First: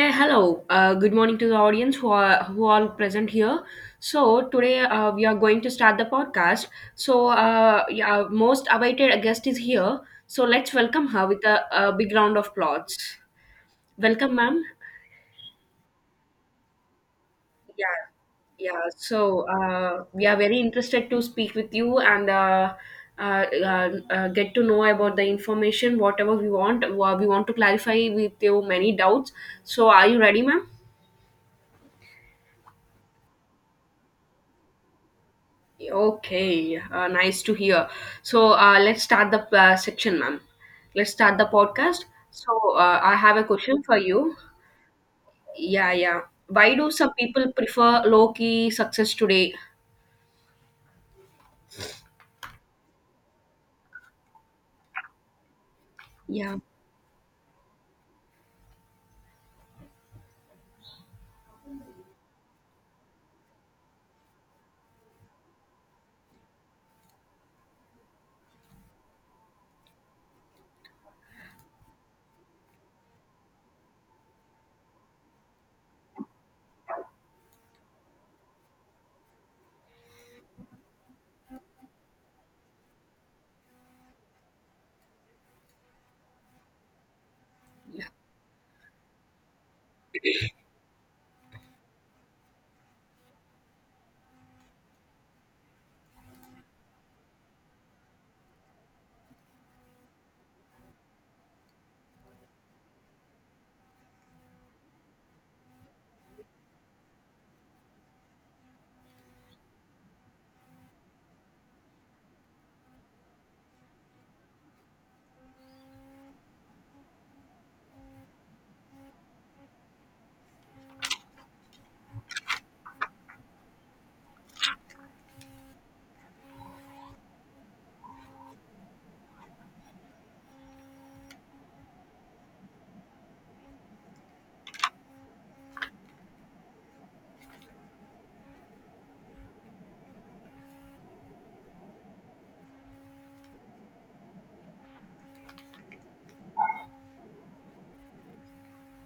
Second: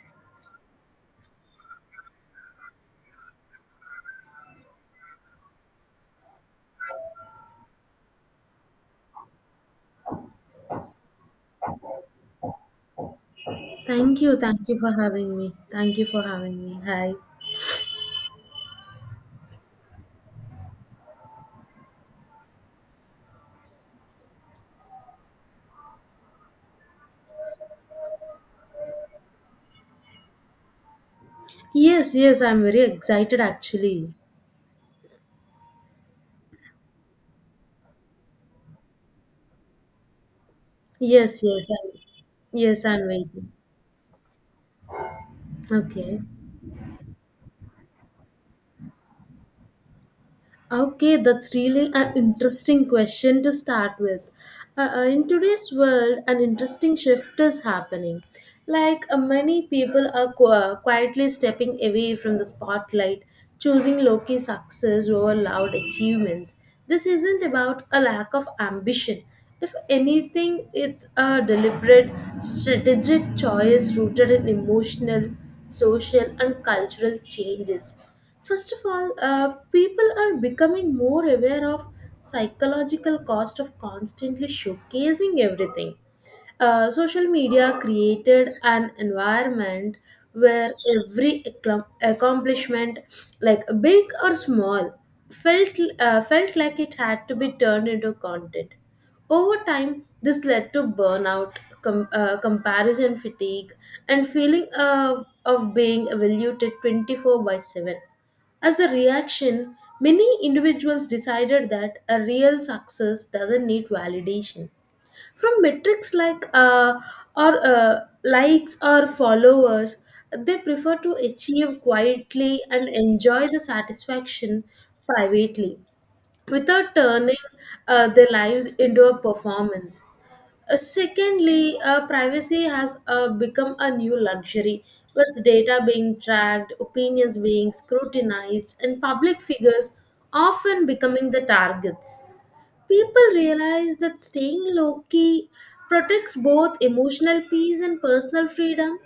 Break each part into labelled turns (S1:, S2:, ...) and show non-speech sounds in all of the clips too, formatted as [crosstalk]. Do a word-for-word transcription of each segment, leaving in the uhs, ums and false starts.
S1: Hey, hello. Uh, good morning to the audience who are who all present here. So today uh, we are going to start the podcast. So uh, yeah, our most awaited guest is here. So let's welcome her with a, a big round of applause.
S2: Thank
S1: Welcome,
S2: you. Thank
S1: ma'am.
S2: you for having me. Thank you for having me. Hi.
S1: Yeah, yeah. So uh, we are very interested to speak with you and uh, uh, uh, uh, get to know about the information, whatever we want. Uh, We want to clarify with you many doubts. So are you ready, ma'am?
S2: Yes, yes, I'm very excited actually.
S1: Okay, uh, nice to hear. So uh, let's start the uh, section, ma'am. Let's start
S2: Yes,
S1: the
S2: yes, I'm,
S1: podcast. So
S2: yes,
S1: uh,
S2: I'm
S1: I have a
S2: waiting.
S1: question for you. Yeah,
S2: Okay.
S1: yeah. Why do some people prefer low key success today?
S2: Okay, that's really an interesting question to start with. Uh, uh, in today's world, an
S1: Yeah,
S2: interesting shift is happening. Like uh, many people are qu- uh, quietly stepping away from the spotlight, choosing low-key success over loud achievements. This isn't about a lack of ambition. If anything, it's a deliberate, strategic choice rooted in emotional, social, and cultural changes. First of all, uh, people are becoming more aware of psychological cost of constantly showcasing everything. Uh, social media
S1: yeah,
S2: created an environment where every accom- accomplishment, like big or small, felt uh, felt like it had to be turned into content. Over time, this led to burnout, com- uh, comparison fatigue, and feeling of, of being evaluated twenty-four seven. As a reaction, many individuals decided that a real success doesn't need validation. From metrics like uh, or uh, likes or followers, they prefer to achieve quietly and enjoy the satisfaction privately without turning uh, their lives into a performance. Uh, secondly, uh, privacy has uh, become a new luxury, with data being tracked, opinions being scrutinized, and public figures often becoming the targets. People realize that staying low key protects both emotional peace and personal freedom.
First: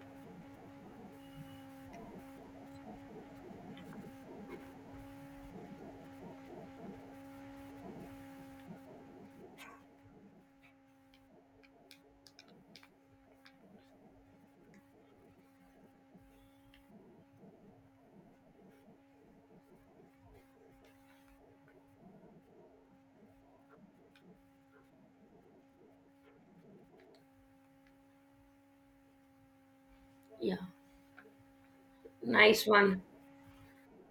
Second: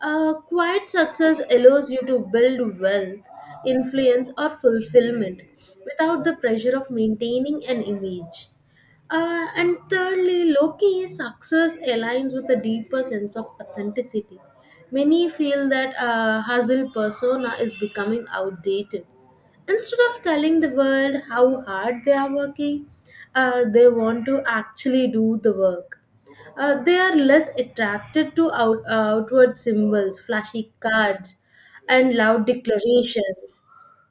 S2: uh, Quiet success allows you to build wealth, influence, or fulfillment without the pressure of maintaining an image. Uh, and thirdly, low key success aligns with a deeper sense of authenticity. Many feel that a hustle persona is becoming outdated. Instead of telling the world how hard they are working, uh, they want to actually do the work. Uh, they are less attracted to out, uh, outward symbols,
S1: yeah.
S2: flashy cards, and loud
S1: Nice one.
S2: declarations,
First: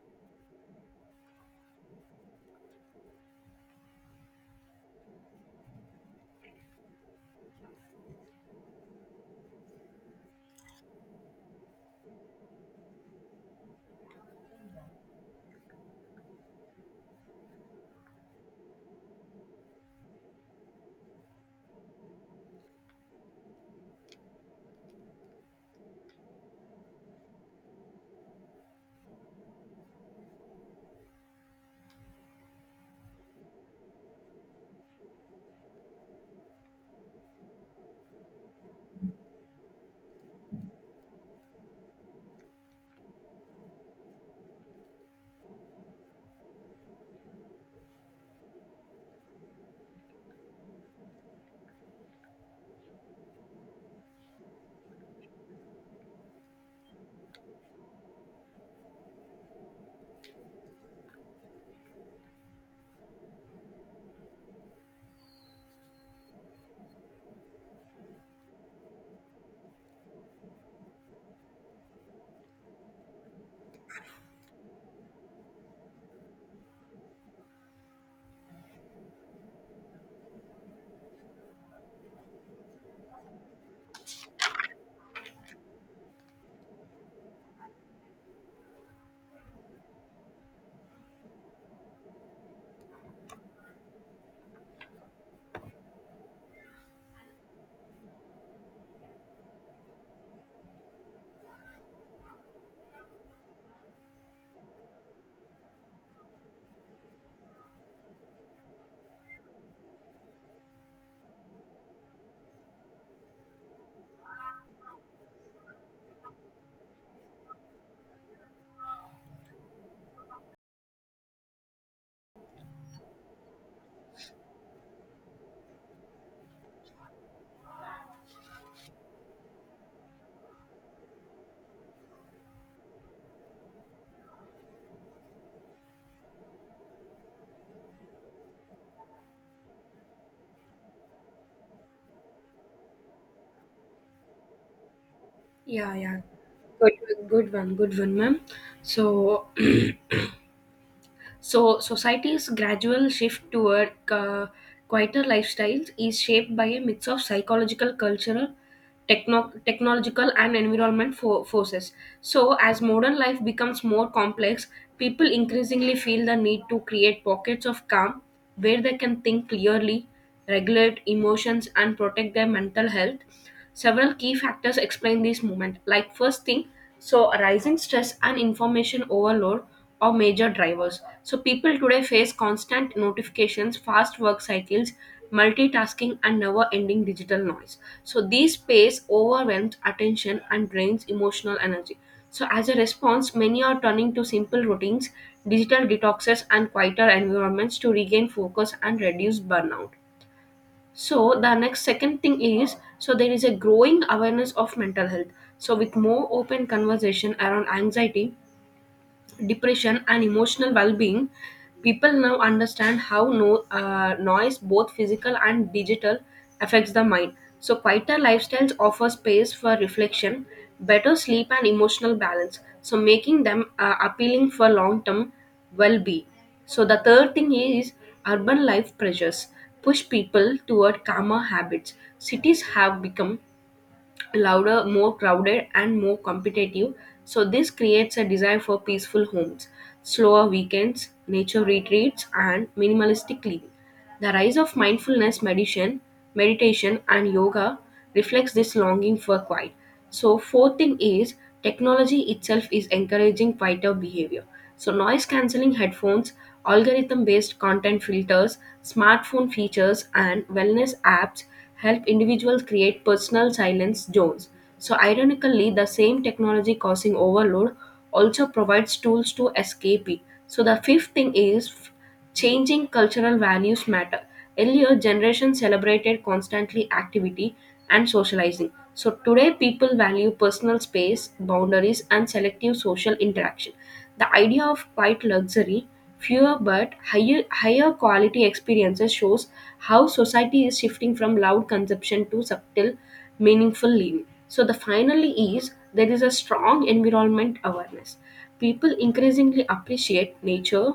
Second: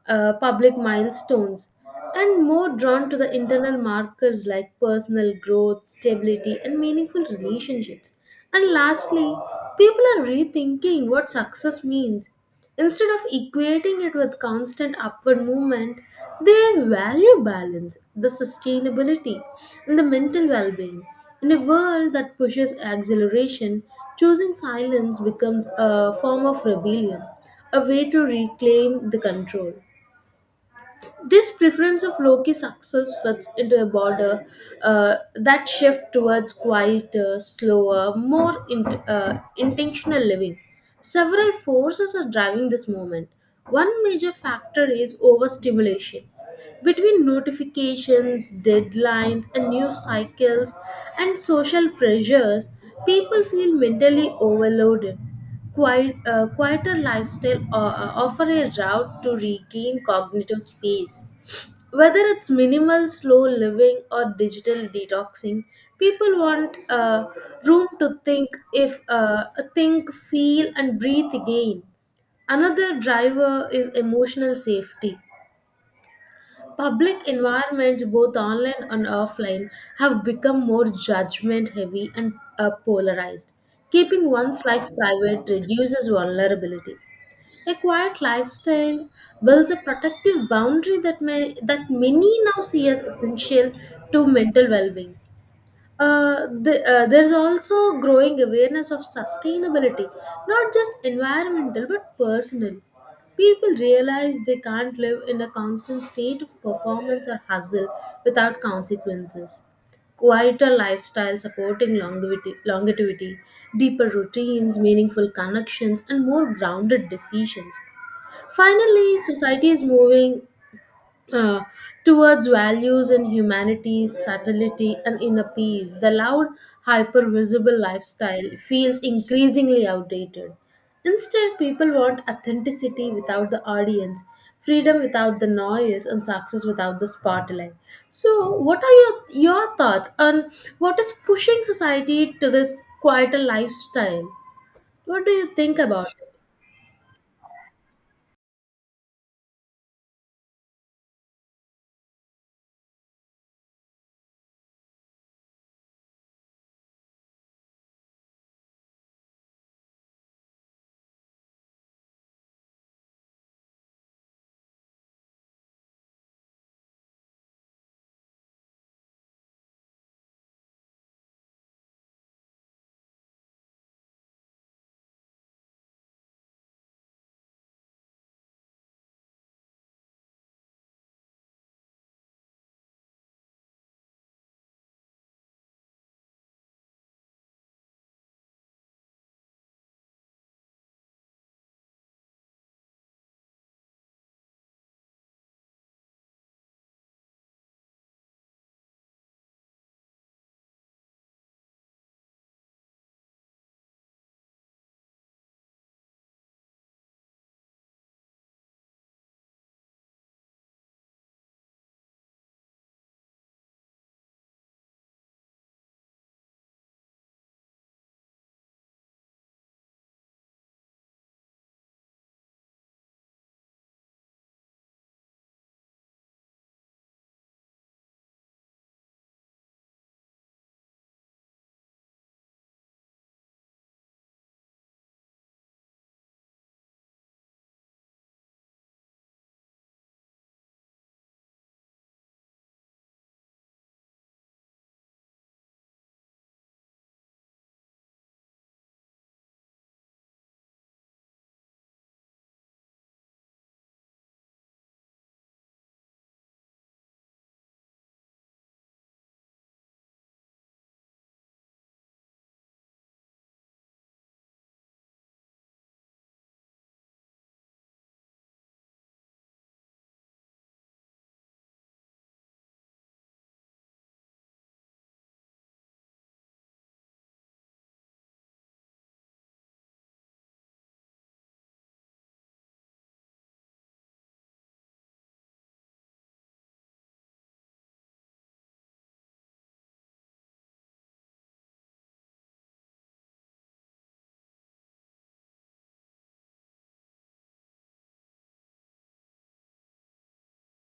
S2: uh, public milestones, and more drawn to the internal markers like personal growth, stability, and meaningful relationships. And lastly, people are rethinking what success means. Instead of equating it with constant upward movement, they value balance, the sustainability, and the mental well being. In a world that pushes acceleration, choosing silence becomes a form of rebellion, a way to reclaim the control. This preference of low-key success fits into a border uh, that shift towards quieter, slower, more in, uh, intentional living. Several forces are driving this movement. One major factor is overstimulation. Between notifications, deadlines, and news cycles, and social pressures, people feel mentally overloaded. Quiet, uh, quieter lifestyle o- uh, offer a route to regain cognitive space. Whether it's minimal, slow living, or digital detoxing, people want uh, room to think, if uh, think, feel, and breathe again. Another driver is emotional safety. Public environments, both online and offline, have become more judgment heavy and uh, polarized. Keeping one's life private reduces vulnerability. A quiet lifestyle builds a protective boundary that may, that many now see as essential to mental well-being. Uh, the, uh, there's also growing awareness of sustainability, not just environmental but personal. People realize they can't live in a constant state of performance or hustle without consequences. Quieter lifestyle supporting longevity, longevity, deeper routines, meaningful connections, and more grounded decisions. Finally, society is moving uh, towards values in humanity, subtlety, and inner peace. The loud, hyper visible lifestyle feels increasingly outdated. Instead, people want authenticity without the audience, freedom without the noise, and success without the spotlight. So, what are your, your thoughts on what is pushing society to this quieter lifestyle? What do you think
S1: Yeah,
S2: about
S1: yeah.
S2: it?
S1: Good, good one, good one, ma'am. So. [clears throat] So, society's gradual shift toward uh, quieter lifestyles is shaped by a mix of psychological, cultural, techno- technological, and environment fo- forces. So, as modern life becomes more complex, people increasingly feel the need to create pockets of calm where they can think clearly, regulate emotions, and protect their mental health. Several key factors explain this movement. Like, first thing, so a rising stress and information overload or major drivers. So people today face constant notifications, fast work cycles, multitasking and never-ending digital noise. So these space overwhelms attention and drains emotional energy. So as a response, many are turning to simple routines, digital detoxes and quieter environments to regain focus and reduce burnout. So the next second thing is so there is a growing awareness of mental health. So with more open conversation around anxiety, depression, and emotional well being, people now understand how no, uh, noise, both physical and digital, affects the mind. So, quieter lifestyles offer space for reflection, better sleep, and emotional balance. So, making them uh, appealing for long term well being. So, the third thing is urban life pressures push people toward calmer habits. Cities have become louder, more crowded, and more competitive. So, this creates a desire for peaceful homes, slower weekends, nature retreats, and minimalistic living. The rise of mindfulness meditation, meditation and yoga reflects this longing for quiet. So, fourth thing is technology itself is encouraging quieter behavior. So, noise cancelling headphones, algorithm based content filters, smartphone features, and wellness apps help individuals create personal silence zones. So, ironically, the same technology causing overload also provides tools to escape it. So, the fifth thing is f- changing cultural values matter. Earlier, generations celebrated constantly activity and socializing. So, today, people value personal space, boundaries, and selective social interaction. The idea of quite luxury, fewer but higher, higher quality experiences shows how society is shifting from loud consumption to subtle, meaningful living. So, the finally is there is a strong environment awareness. People increasingly appreciate nature,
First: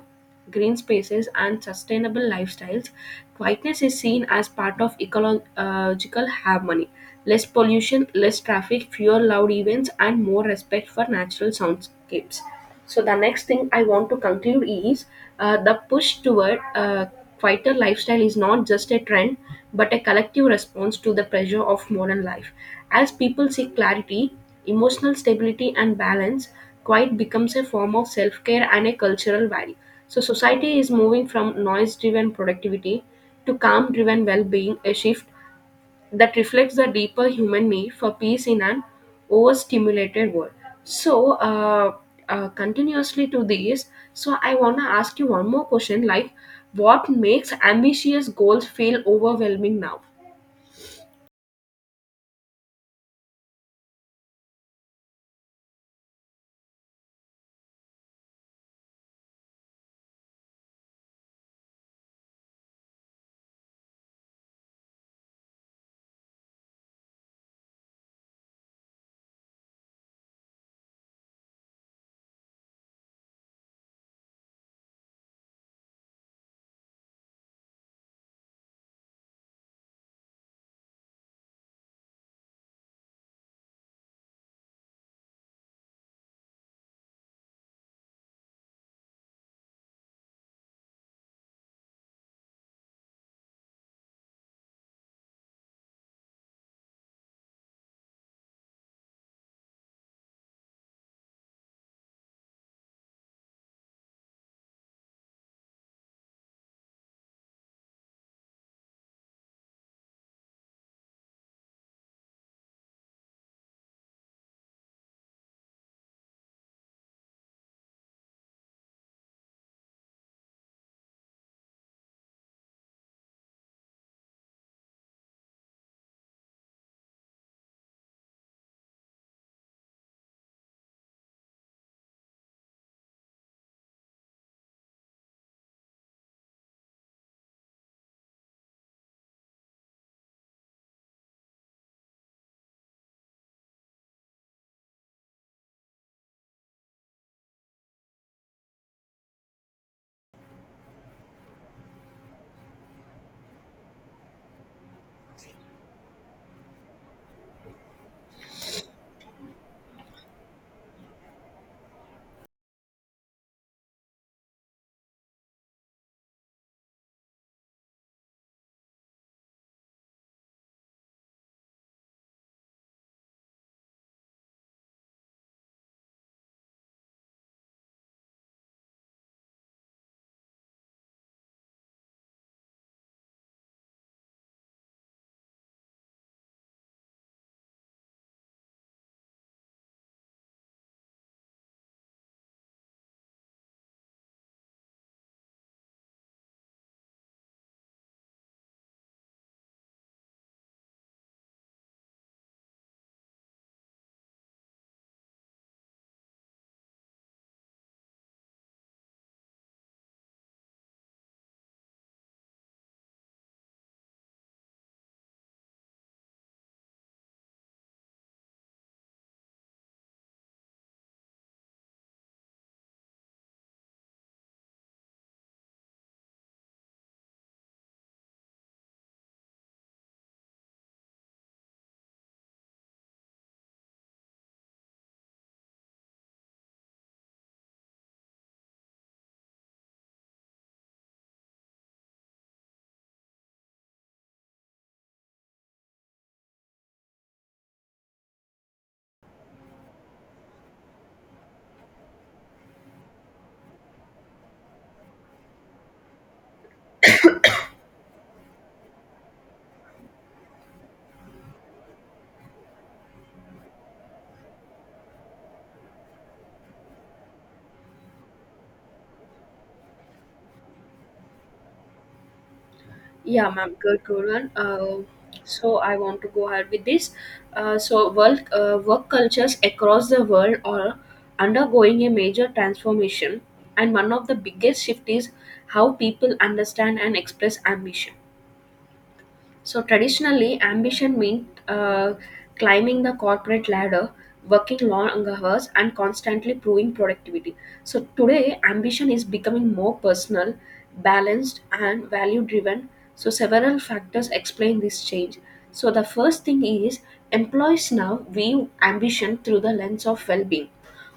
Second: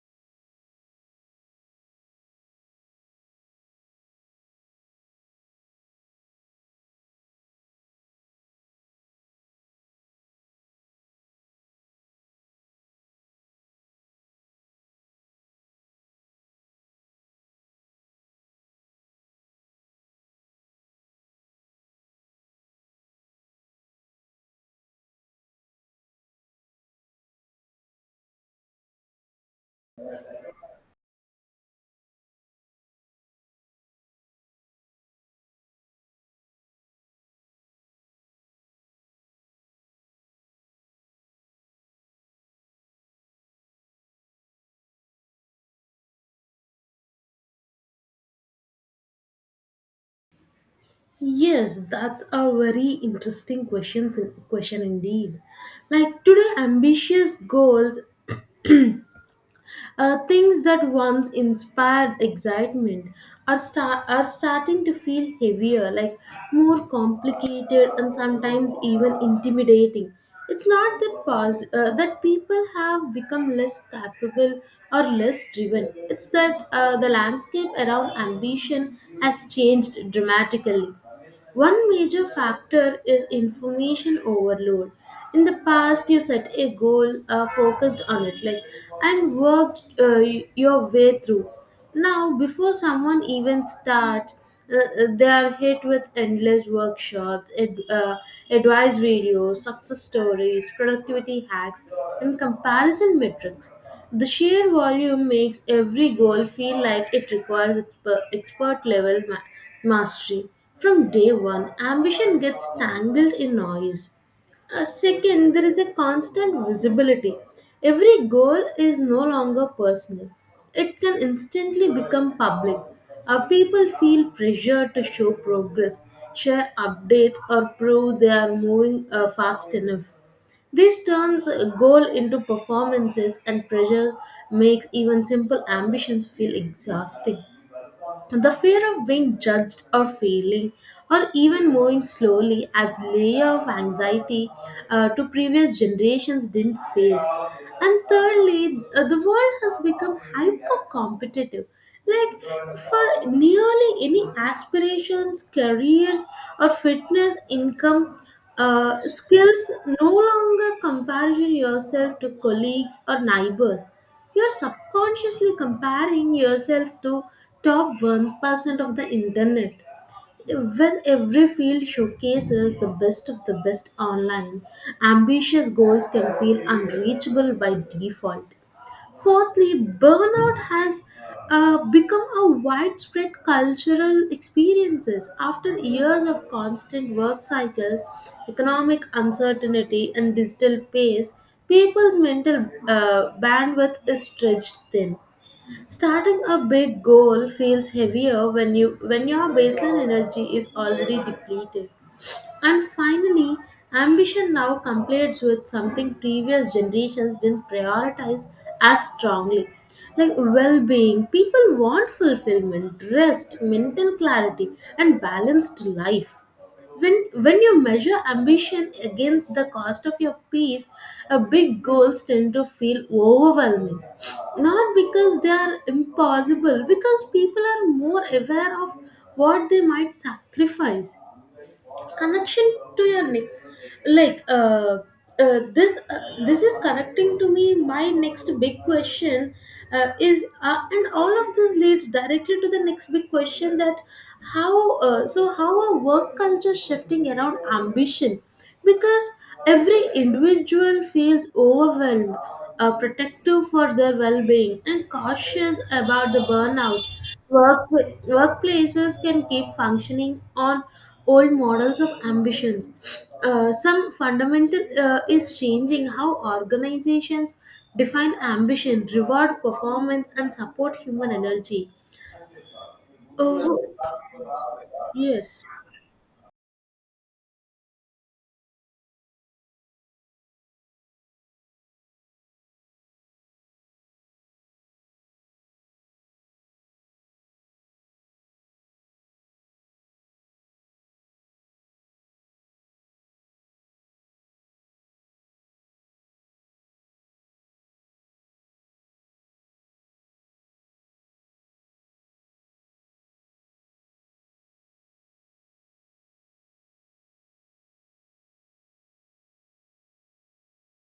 S1: green spaces, and sustainable lifestyles. Quietness is seen as part of ecological harmony less pollution, less traffic, fewer loud events, and more respect for natural soundscapes. So the next thing I want to conclude is uh, the push toward a quieter lifestyle is not just a trend but a collective response to the pressure of modern life. As people seek clarity, emotional stability, and balance, quiet becomes a form of self care and a cultural value. So society is moving from noise driven productivity to calm driven well being, a shift that reflects the deeper human need for peace in an overstimulated world. So, uh, uh, continuously to this, so I want to ask you one more question like, what makes ambitious goals feel overwhelming now?
S2: Yes, that's a very interesting questions question indeed. Like today, ambitious goals, uh, things that once inspired excitement, are start are starting to feel heavier, like more complicated and sometimes even intimidating. It's not that pos- uh, that people have become less capable or less driven. It's that uh, the landscape around ambition has changed dramatically. One major factor is information overload. In the past, you set a goal, uh, focused on it, like and worked uh, y- your way through. Now, before someone even starts, uh, uh, they are hit with endless workshops, ad, uh, advice videos, success stories, productivity hacks, and comparison metrics. The sheer volume makes every goal feel like it requires exper- expert level ma- mastery. From day one, ambition gets tangled in noise. Uh, second, there is a constant visibility. Every goal is no longer personal, it can instantly become public. Our people feel pressure to show progress, share updates, or prove they are moving uh, fast enough. This turns a goal into performances, and pressure makes even simple ambitions feel exhausting. The fear of being judged or failing or even moving slowly adds layer of anxiety uh, to previous generations didn't face. And thirdly, uh, the world has become hyper competitive. Like for nearly any aspirations, careers, or fitness, income, uh, skills, no longer comparison yourself to colleagues or neighbors, you're subconsciously comparing yourself to top one percent of the internet. When every field showcases the best of the best online, ambitious goals can feel unreachable by default. Fourthly, burnout has uh, become a widespread cultural experiences after years of constant work cycles, economic uncertainty, and digital pace. People's mental uh, bandwidth is stretched thin. Starting a big goal feels heavier when you when your baseline energy is already depleted. And finally, ambition now competes with something previous generations didn't prioritize as strongly. Like well being, people want fulfillment, rest, mental clarity, and balanced life. When, when you measure ambition against the cost of your peace, uh, big goals tend to feel overwhelming. Not because they are impossible, because people are more aware of what they might sacrifice, connection to your neck, like uh, uh, this uh, this is connecting to me my next big question uh, is, uh, and all of this leads directly to the next big question: that how uh, so how are work culture shifting around ambition, because every individual feels overwhelmed, uh, protective for their well-being, and cautious about the burnouts. Work, workplaces can keep functioning on old models of ambitions. Uh, some fundamental uh, is changing how organizations define ambition, reward performance, and support human energy.
S1: Yeah, ma'am,
S2: Oh,
S1: good, good one. Uh,
S2: yes,
S1: so I want to go ahead with this. Uh, so work, uh, work cultures across the world are undergoing a major transformation, and one of the biggest shift is how people understand and express ambition. So traditionally, ambition meant uh, climbing the corporate ladder, working long hours, and constantly proving productivity. So today, ambition is becoming more personal, balanced, and value driven. So several factors explain this change. So the first thing is employees now view ambition through the lens of well-being.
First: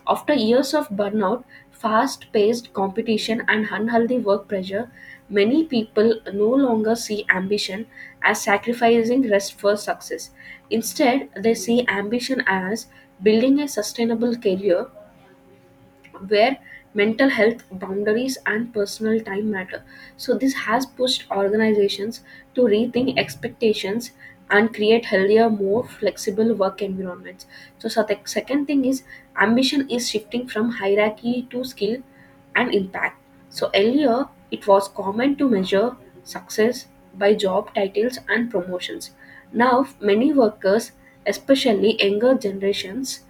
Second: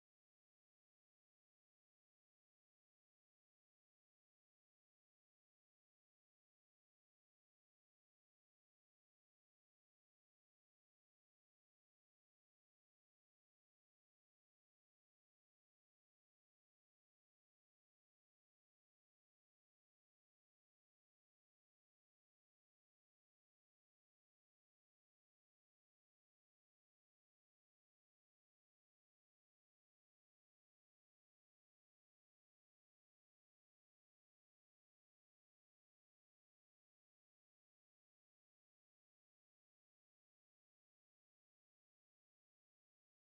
S1: After years of burnout, fast paced competition, and unhealthy work pressure, many people no longer see ambition as sacrificing rest for success. Instead, they see ambition as building a sustainable career where mental health boundaries and personal time matter. So this has pushed organizations to rethink expectations and create healthier more flexible work environments. So so the second thing is ambition is shifting from hierarchy to skill and impact. So earlier it was common to measure success by job titles and promotions. Now many workers, especially younger generations,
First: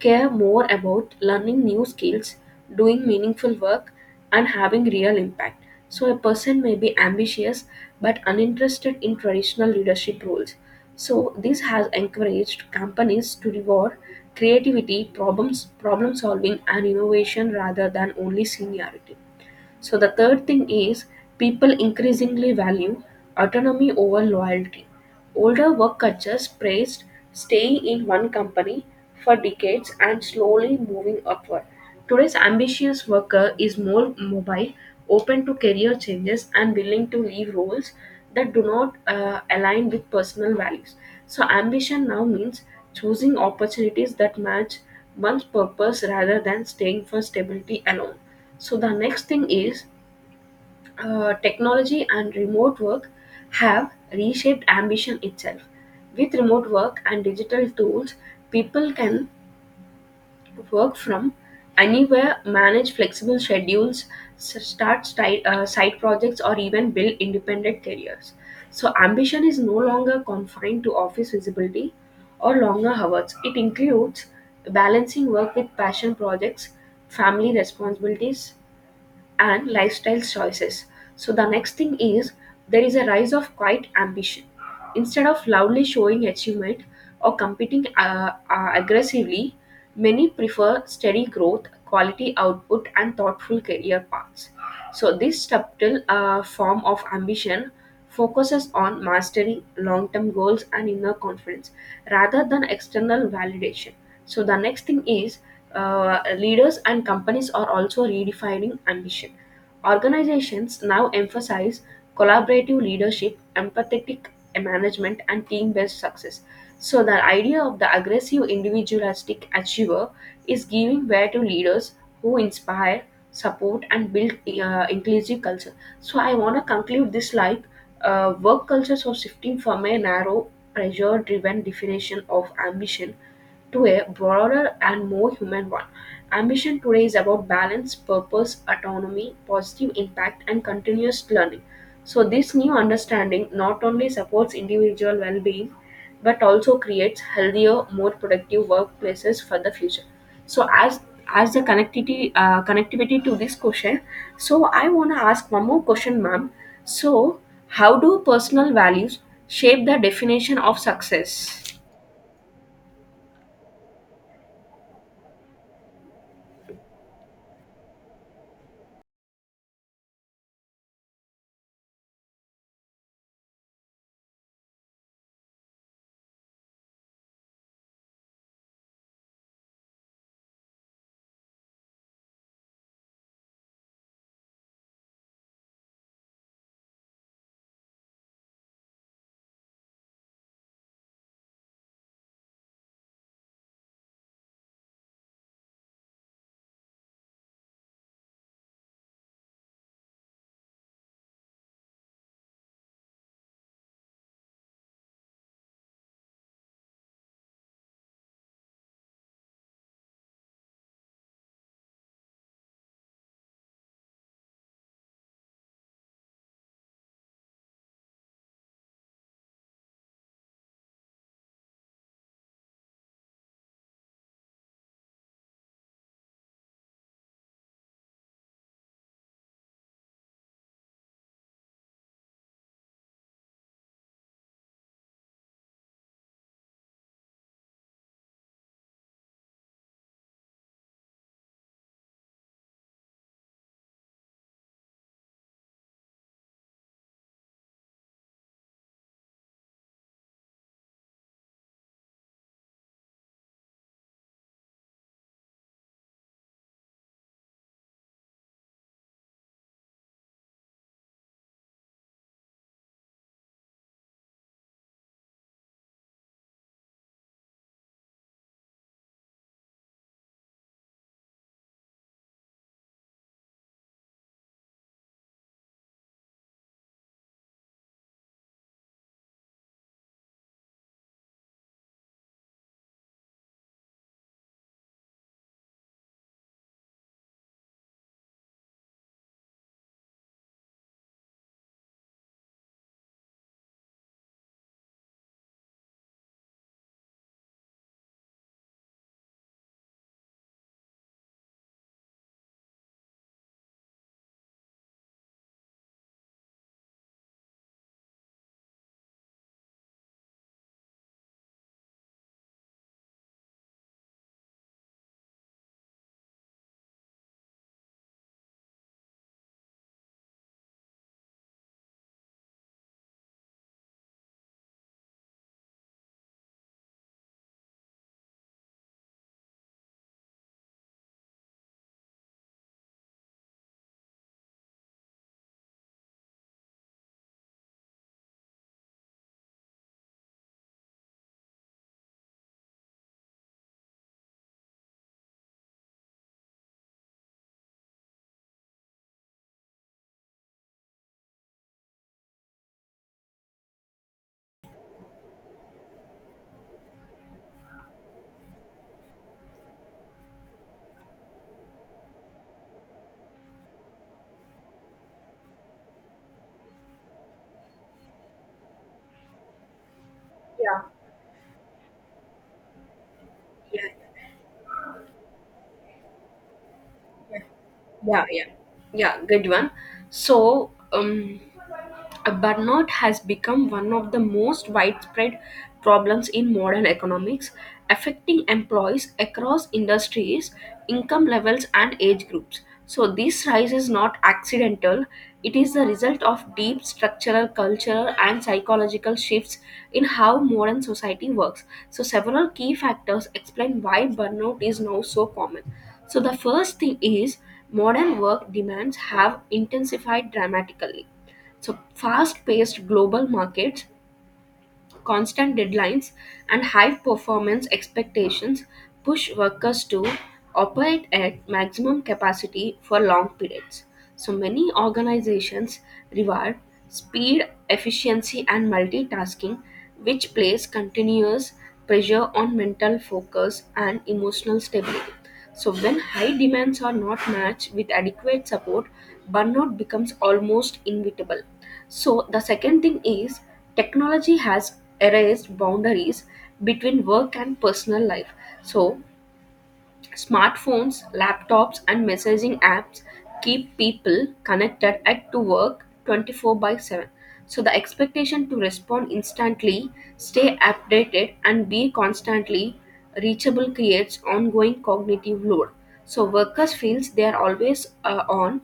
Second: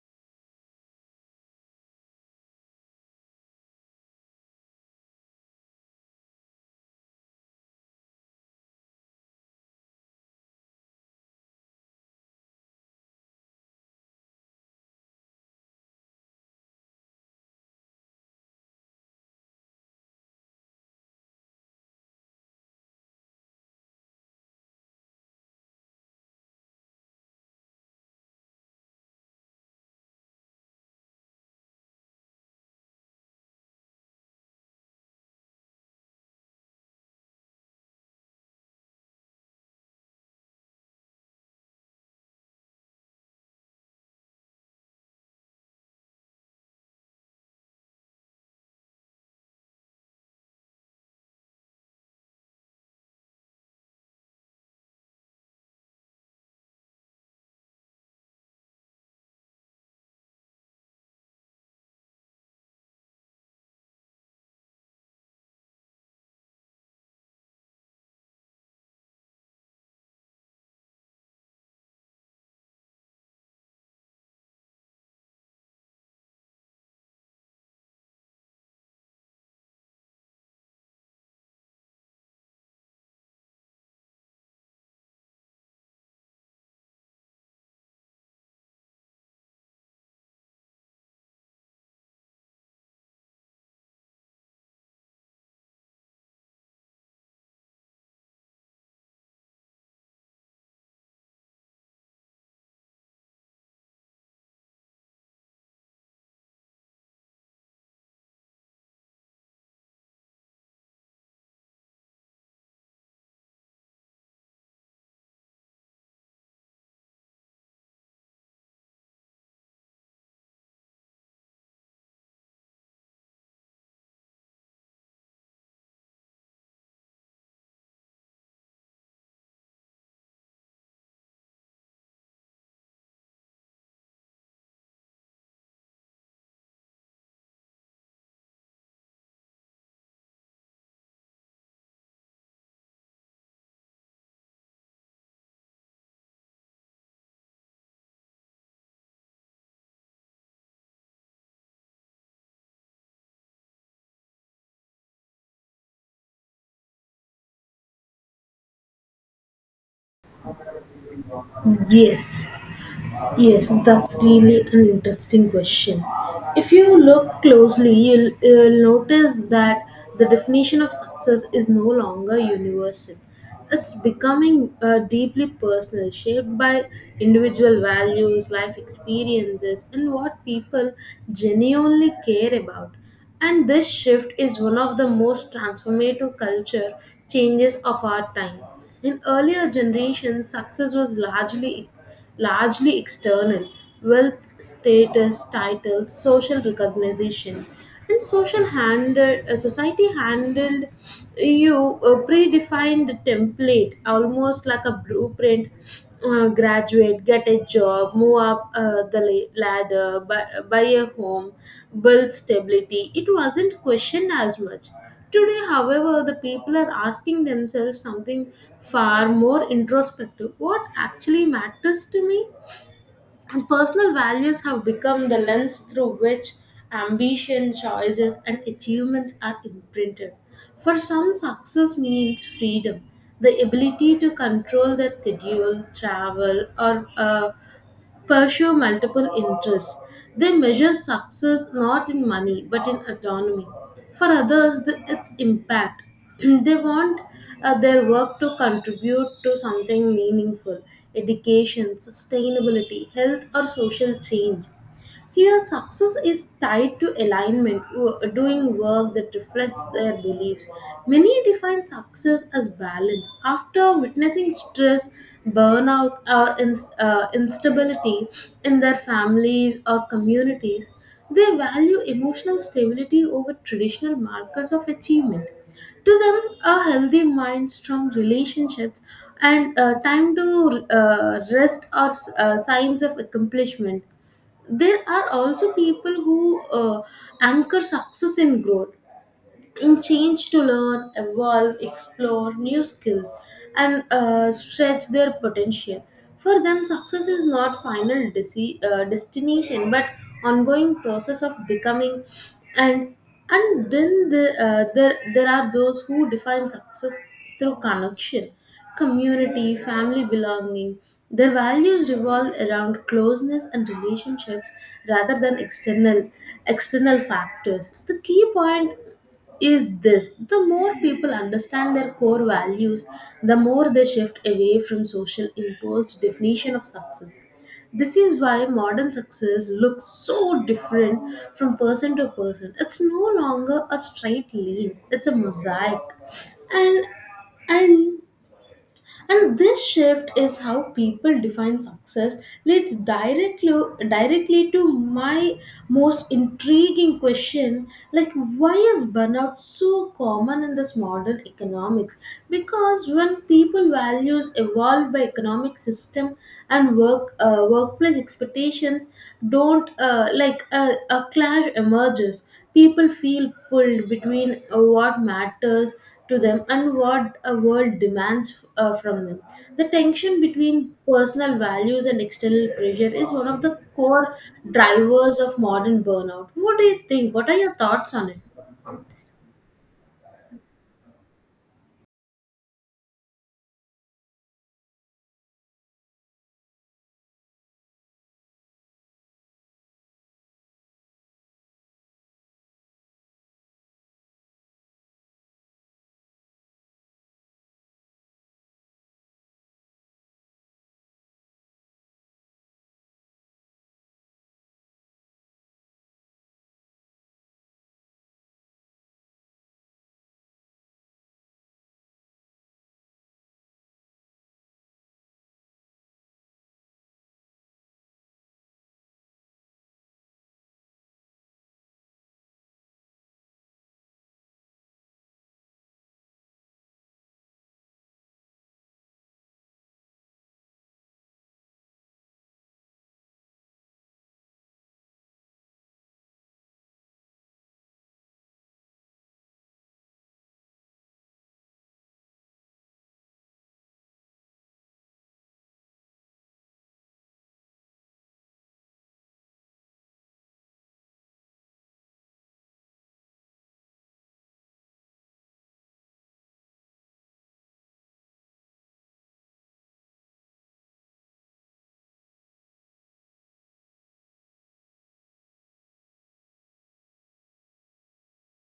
S1: care more about learning new skills, doing meaningful work, and having real impact. So, a person may be ambitious but uninterested in traditional leadership roles. So, this has encouraged companies to reward creativity, problems, problem solving, and innovation rather than only seniority. So the third thing is people increasingly value autonomy over loyalty. Older work cultures praised staying in one company for decades and slowly moving upward. Today's ambitious worker is more mobile, open to career changes, and willing to leave roles that do not uh, align with personal values. So, ambition now means choosing opportunities that match one's purpose rather than staying for stability alone. So the next thing is uh, technology and remote work have reshaped ambition itself. With remote work and digital tools, people can work from anywhere, manage flexible schedules, s- start sti- uh, side projects, or even build independent careers. So ambition is no longer confined to office visibility or longer hours. It includes balancing work with passion projects, family responsibilities, and lifestyle choices. So the next thing is there is a rise of quiet ambition. Instead of loudly showing achievement or competing uh, uh, aggressively, many prefer steady growth, quality output, and thoughtful career paths. So, this subtle uh, form of ambition focuses on mastering long term goals and inner confidence rather than external validation. So, the next thing is uh, leaders and companies are also redefining ambition. Organizations now emphasize collaborative leadership, empathetic management, and team based success. So, the idea of the aggressive individualistic achiever is giving way to leaders who inspire support and build uh, inclusive culture. So I want to conclude this like uh, work cultures are shifting from a narrow, pressure driven definition of ambition to a broader and more human one. Ambition today is about balance, purpose, autonomy, positive impact, and continuous learning. So, this new understanding not only supports individual well being but also creates healthier, more productive workplaces for the future. So, as as the connectivity uh, connectivity to this question, so I want to ask one more question, ma'am. So, how do personal values shape the definition of success?
S2: yes. Yes, that's really an interesting question. If you look closely, you'll, you'll notice that the definition of success is no longer universal. It's becoming uh, deeply personal, shaped by individual values, life experiences, and what people genuinely care about. And this shift is one of the most transformative culture changes of our time. In earlier generations, success was largely largely external wealth, status, titles, social recognition. And social handled, uh, society handled you a predefined template, almost like a blueprint. Uh, graduate, get a job, move up uh, the la- ladder, buy, buy a home, build stability. It wasn't questioned as much. Today, however, the people are asking themselves something far more introspective: what actually matters to me? And personal values have become the lens through which ambition, choices, and achievements are imprinted. For some, success means freedom, the ability to control their schedule, travel, or uh, pursue multiple interests. They measure success not in money but in autonomy. For others, the, it's impact. [clears throat] They want uh, their work to contribute to something meaningful: education, sustainability, health, or social change. Here, success is tied to alignment, w- doing work that reflects their beliefs. Many define success as balance. After witnessing stress, burnouts, or ins- uh, instability in their families or communities, they value emotional stability over traditional markers of achievement. To them, a healthy mind, strong relationships, and uh, time to uh, rest are uh, signs of accomplishment. There are also people who uh, anchor success in growth, in change, to learn, evolve, explore new skills, and uh, stretch their potential. For them, success is not final desi- uh, destination, but ongoing process of becoming. And and then the, uh, there there are those who define success through connection, community, family belonging. Their values revolve around closeness and relationships rather than external external factors. The key point is this: the more people understand their core values, the more they shift away from social imposed definition of success. This is why modern success looks so different from person to person. It's no longer a straight line, it's a mosaic. And and and this shift is how people define success leads directly directly to my most intriguing question: like why is burnout so common in this modern economics? Because when people values evolved by economic system and work uh, workplace expectations don't, uh, like a, a clash emerges. People feel pulled between uh, what matters to them and what a world demands uh, from them. The tension
S1: Yeah,
S2: between personal values and external pressure is one of the
S1: yeah.
S2: core drivers of modern burnout. What do you think? What are your thoughts
S1: Yeah,
S2: on it?
S1: yeah, yeah. Good one. So, um, uh, burnout has become one of the most widespread problems in modern economics, affecting employees across industries, income levels, and age groups. So, this rise is not accidental, it is the result of deep structural, cultural, and psychological shifts in how modern society works. So, several key factors explain why burnout is now so common. So, the first thing is modern work demands have intensified dramatically. So, fast paced global markets, constant deadlines, and high performance expectations push workers to operate at maximum capacity for long periods. So, many organizations reward speed, efficiency, and multitasking, which place continuous pressure on mental focus and emotional stability. So, when high demands are not matched with adequate support, burnout becomes almost inevitable. So, the second thing is technology has erased boundaries between work and personal life. So, smartphones, laptops, and messaging apps keep people connected at to work twenty four by seven. So the expectation to respond instantly, stay updated, and be constantly reachable creates ongoing cognitive load. So workers feels they are always uh, on,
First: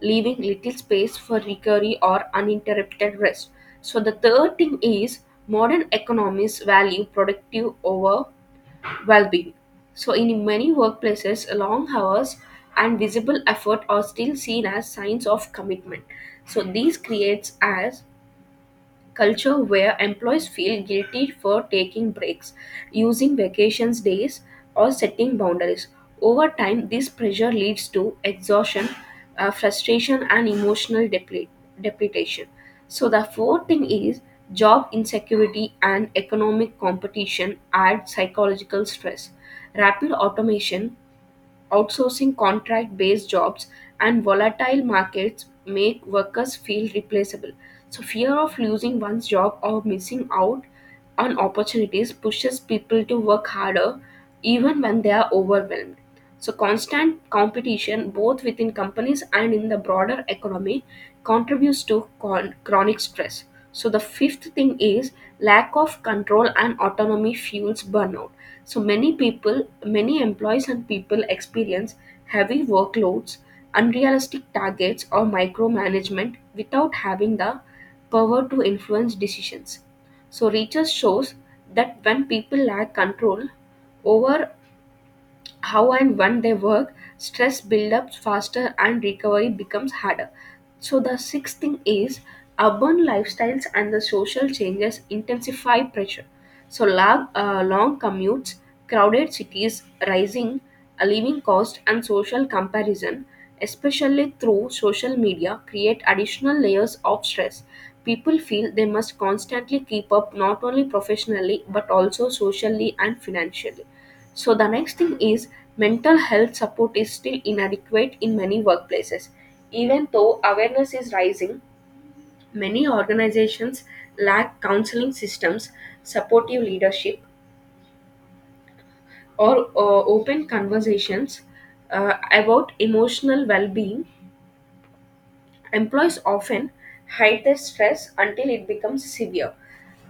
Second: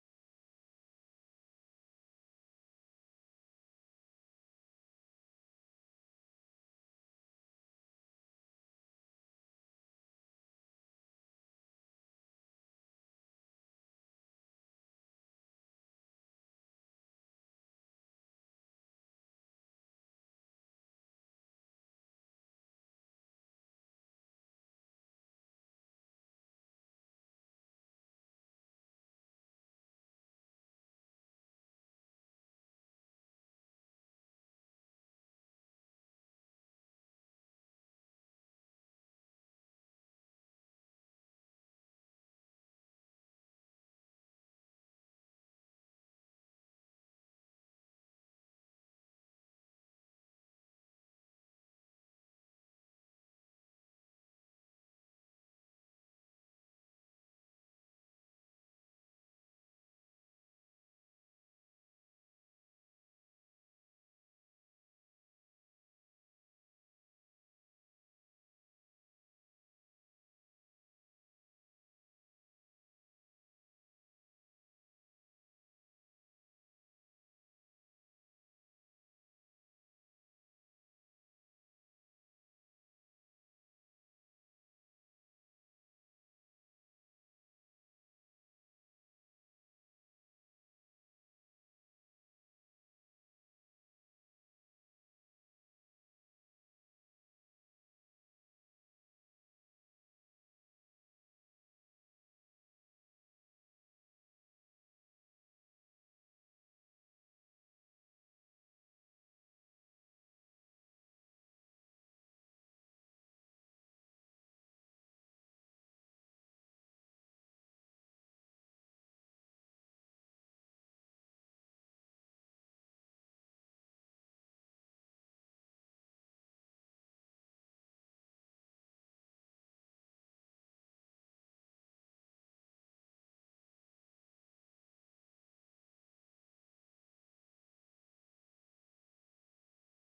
S1: leaving little space for recovery or uninterrupted rest. So the third thing is modern economies value productive over well-being. So in many workplaces, long hours and visible effort are still seen as signs of commitment. So these creates as culture where employees feel guilty for taking breaks, using vacations days, or setting boundaries. Over time, this pressure leads to exhaustion, uh, frustration, and emotional deplete, depletion. So, the fourth thing is job insecurity and economic competition add psychological stress. Rapid automation, outsourcing contract based jobs and volatile markets make workers feel replaceable. So, fear of losing one's job or missing out on opportunities pushes people to work harder even when they are overwhelmed. So, constant competition both within companies and in the broader economy contributes to con- chronic stress. So, the fifth thing is lack of control and autonomy fuels burnout. So many people, many employees and people experience heavy workloads, unrealistic targets, or micromanagement without having the power to influence decisions. So research shows that when people lack control over how and when they work, stress builds up faster and recovery becomes harder. So, the sixth thing is urban lifestyles and the social changes intensify pressure. So, long, uh, long commutes, crowded cities, rising uh, living cost, and social comparison, especially through social media, create additional layers of stress. People feel they must constantly keep up not only professionally but also socially and financially. So the next thing is mental health support is still inadequate in many workplaces. Even though awareness is rising, many organizations lack counseling systems, supportive leadership, or uh, open conversations uh, about emotional well being. Employees often hide their stress until it becomes severe.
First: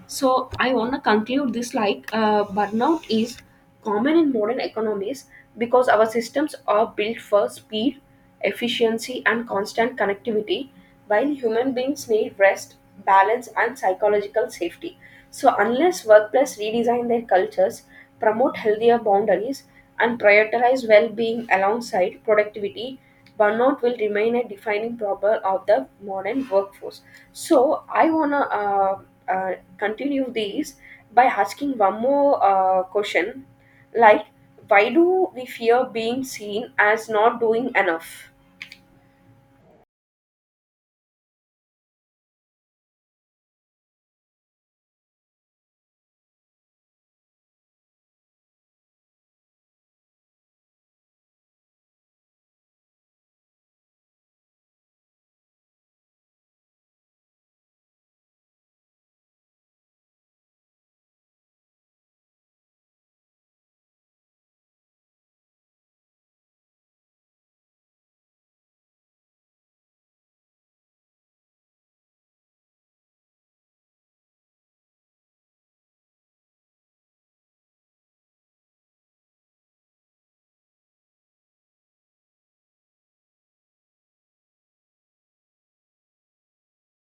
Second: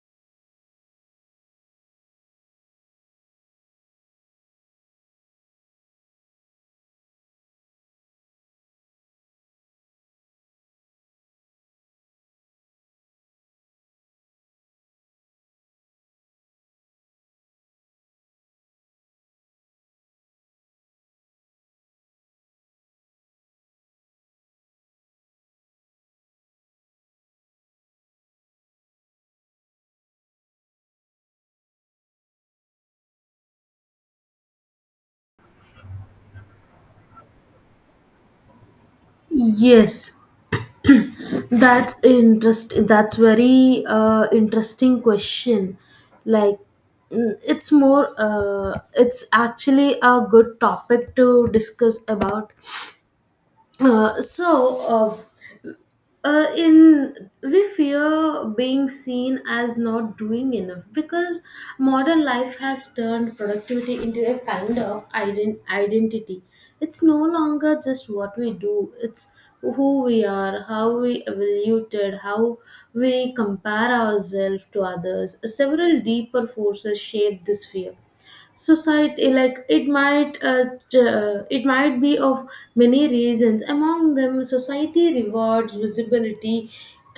S1: So I want to conclude this like uh, burnout is common in modern economies because our systems are built for speed, efficiency, and constant connectivity, while human beings need rest, balance, and psychological safety. So unless workplace redesign their cultures, promote healthier boundaries, and prioritize well-being alongside productivity, burnout will remain a defining problem of the modern workforce. So I wanna uh, uh, continue these by asking one more uh, question, like why do we fear being seen as not doing enough?
S2: Yes, that's interest. That's very uh, interesting question. Like, mm, it's more. Uh, it's actually a good topic to discuss about. Uh, so, uh, uh, in We fear being seen as not doing enough because modern life has turned productivity into a kind of ident- identity. It's no longer just what we do, it's who we are, how we evaluated, how we compare ourselves to others. Several deeper forces shape this fear. Society, like it might uh, j- uh, it might be of many reasons. Among them, society rewards visibility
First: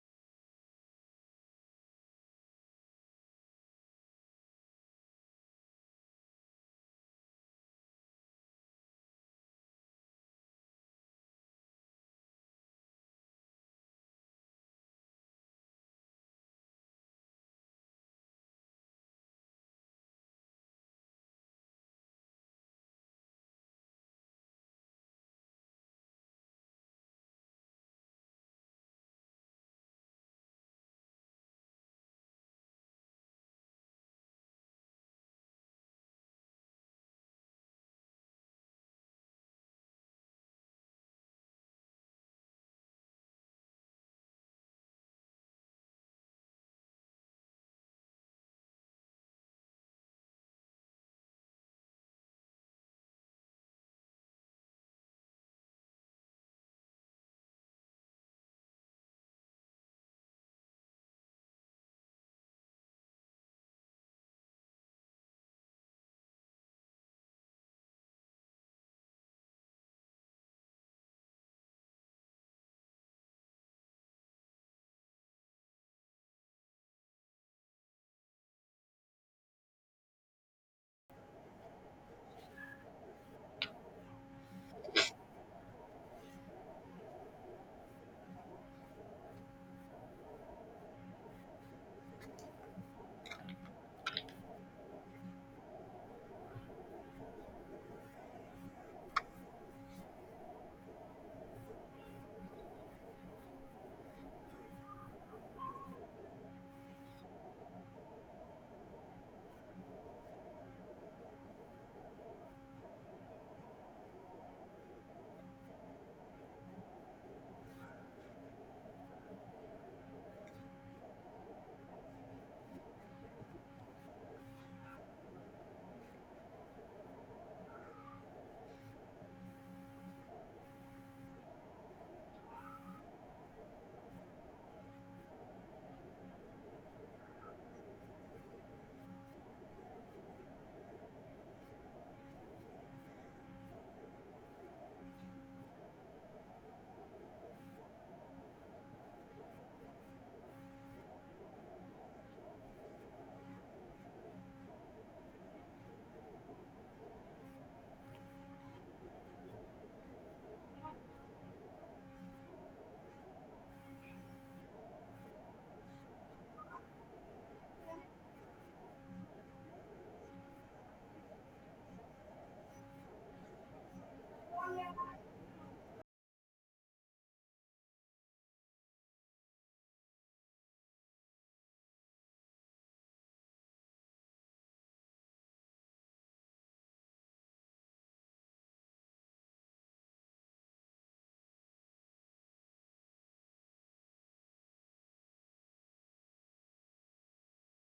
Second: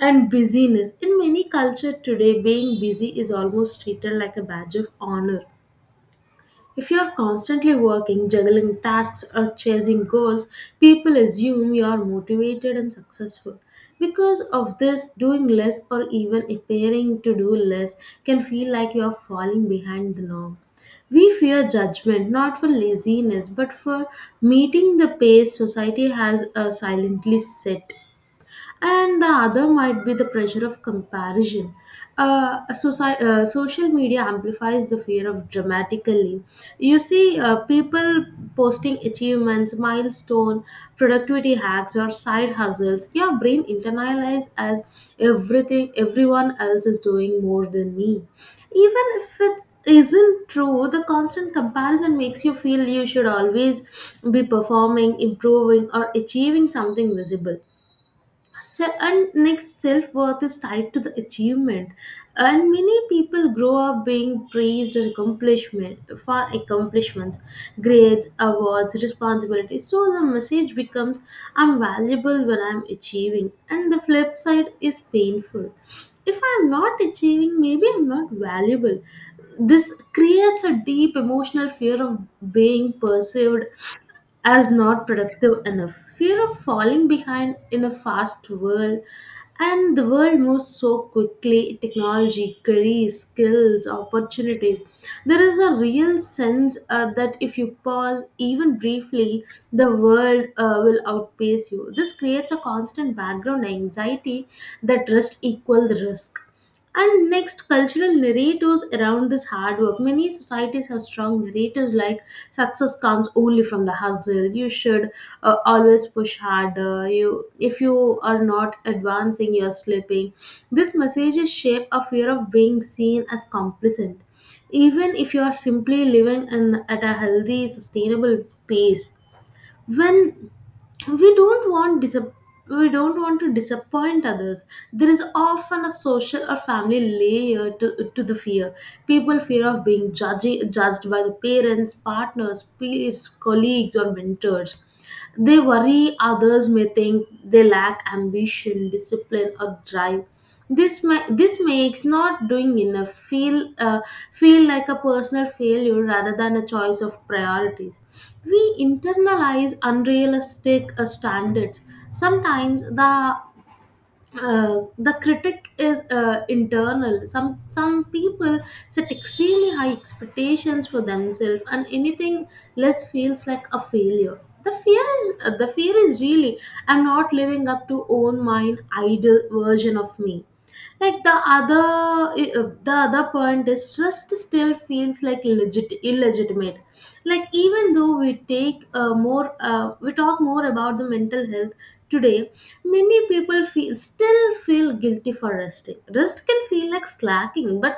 S2: and busyness. In many culture today, being busy is almost treated like a badge of honor. If you're constantly working, juggling tasks, or chasing goals, people assume you're motivated and successful. Because of this, doing less or even appearing to do less can feel like you're falling behind the norm. We fear judgment not for laziness but for meeting the pace society has uh, silently set. And the other might be the pressure of comparison. Uh, soci- uh, social media amplifies the fear of dramatically. You see, uh, people posting achievements, milestone, productivity hacks, or side hustles. Your brain internalizes as everything everyone else is doing more than me, even if it isn't true. The constant comparison makes you feel you should always be performing, improving, or achieving something visible. Se- and next, self-worth is tied to the achievement, and many people grow up being praised and accomplishment for accomplishments, grades, awards, responsibilities. So the message becomes, I'm valuable when I'm achieving. And the flip side is painful: if I'm not achieving, maybe I'm not valuable. This creates a deep emotional fear of being perceived as not productive enough. Fear of falling behind in a fast world, and the world moves so quickly: technology, careers, skills, opportunities. There is a real sense uh, that if you pause even briefly, the world uh, will outpace you. This creates a constant background anxiety that rest equal the risk. And next, cultural narrators around this hard work. Many societies have strong narratives like success comes only from the hustle. You should uh, always push harder. You, if you are not advancing, you are slipping. These messages shape a fear of being seen as complicit, even if you are simply living in, at a healthy, sustainable pace. When we don't want disap- we don't want to disappoint others, there is often a social or family layer to, to the fear. People fear of being judgy, judged by the parents, partners, peers, colleagues, or mentors. They worry others may think they lack ambition, discipline, or drive. This ma- this makes not doing enough feel uh, feel like a personal failure rather than a choice of priorities. We internalize unrealistic uh, standards. Sometimes the uh, the critic is uh, internal. Some some people set extremely high expectations for themselves, and anything less feels like a failure. The fear is uh, the fear is really, I'm not living up to own mine ideal version of me. Like the other, uh, the other point is just still feels like legit illegitimate. Like, even though we take uh, more uh, we talk more about the mental health today, many people feel still feel guilty for resting. Rest can feel like slacking, but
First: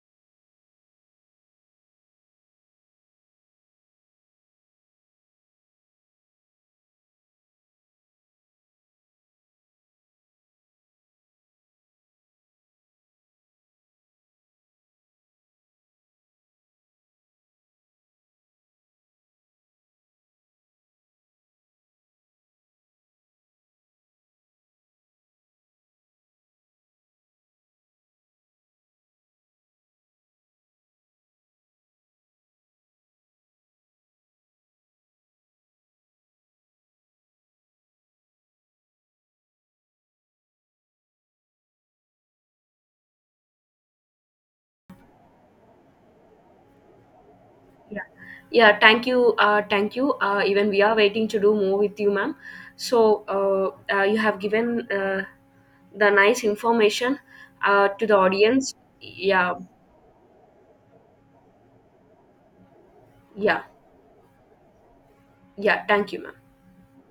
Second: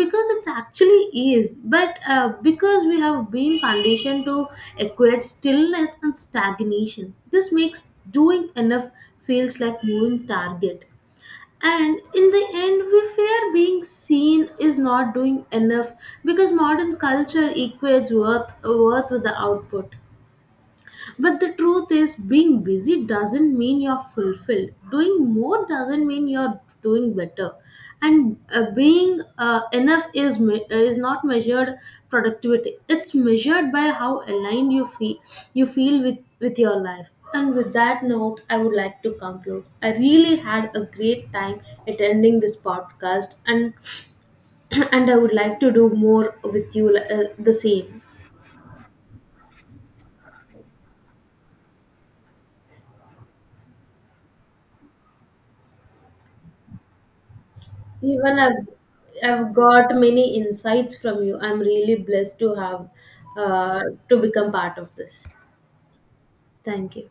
S2: because it's actually is, but uh, because we have been conditioned to equate stillness and stagnation, this makes doing enough feels like moving target. And in the end, we fear being seen is not doing enough because modern culture equates worth, worth with the output. But the truth is, being busy doesn't mean you're fulfilled. Doing more doesn't mean you're doing better. And uh, being uh, enough is me- is not measured productivity. It's measured by how aligned you feel you feel with with your life. And with that note, I would like to conclude. I really had a great time attending this podcast, and [clears throat] and I would like to do more with you uh, the same.
S1: Yeah, yeah. Thank you, uh, thank you. Uh, even we are waiting to do more with you, ma'am. So uh, uh, you have given uh, the nice information uh, to the
S2: Even I've,
S1: audience.
S2: I've
S1: Yeah,
S2: got many insights from you. I'm really blessed to have
S1: yeah,
S2: uh, to become part of this.
S1: yeah. Thank you, ma'am.
S2: Thank you.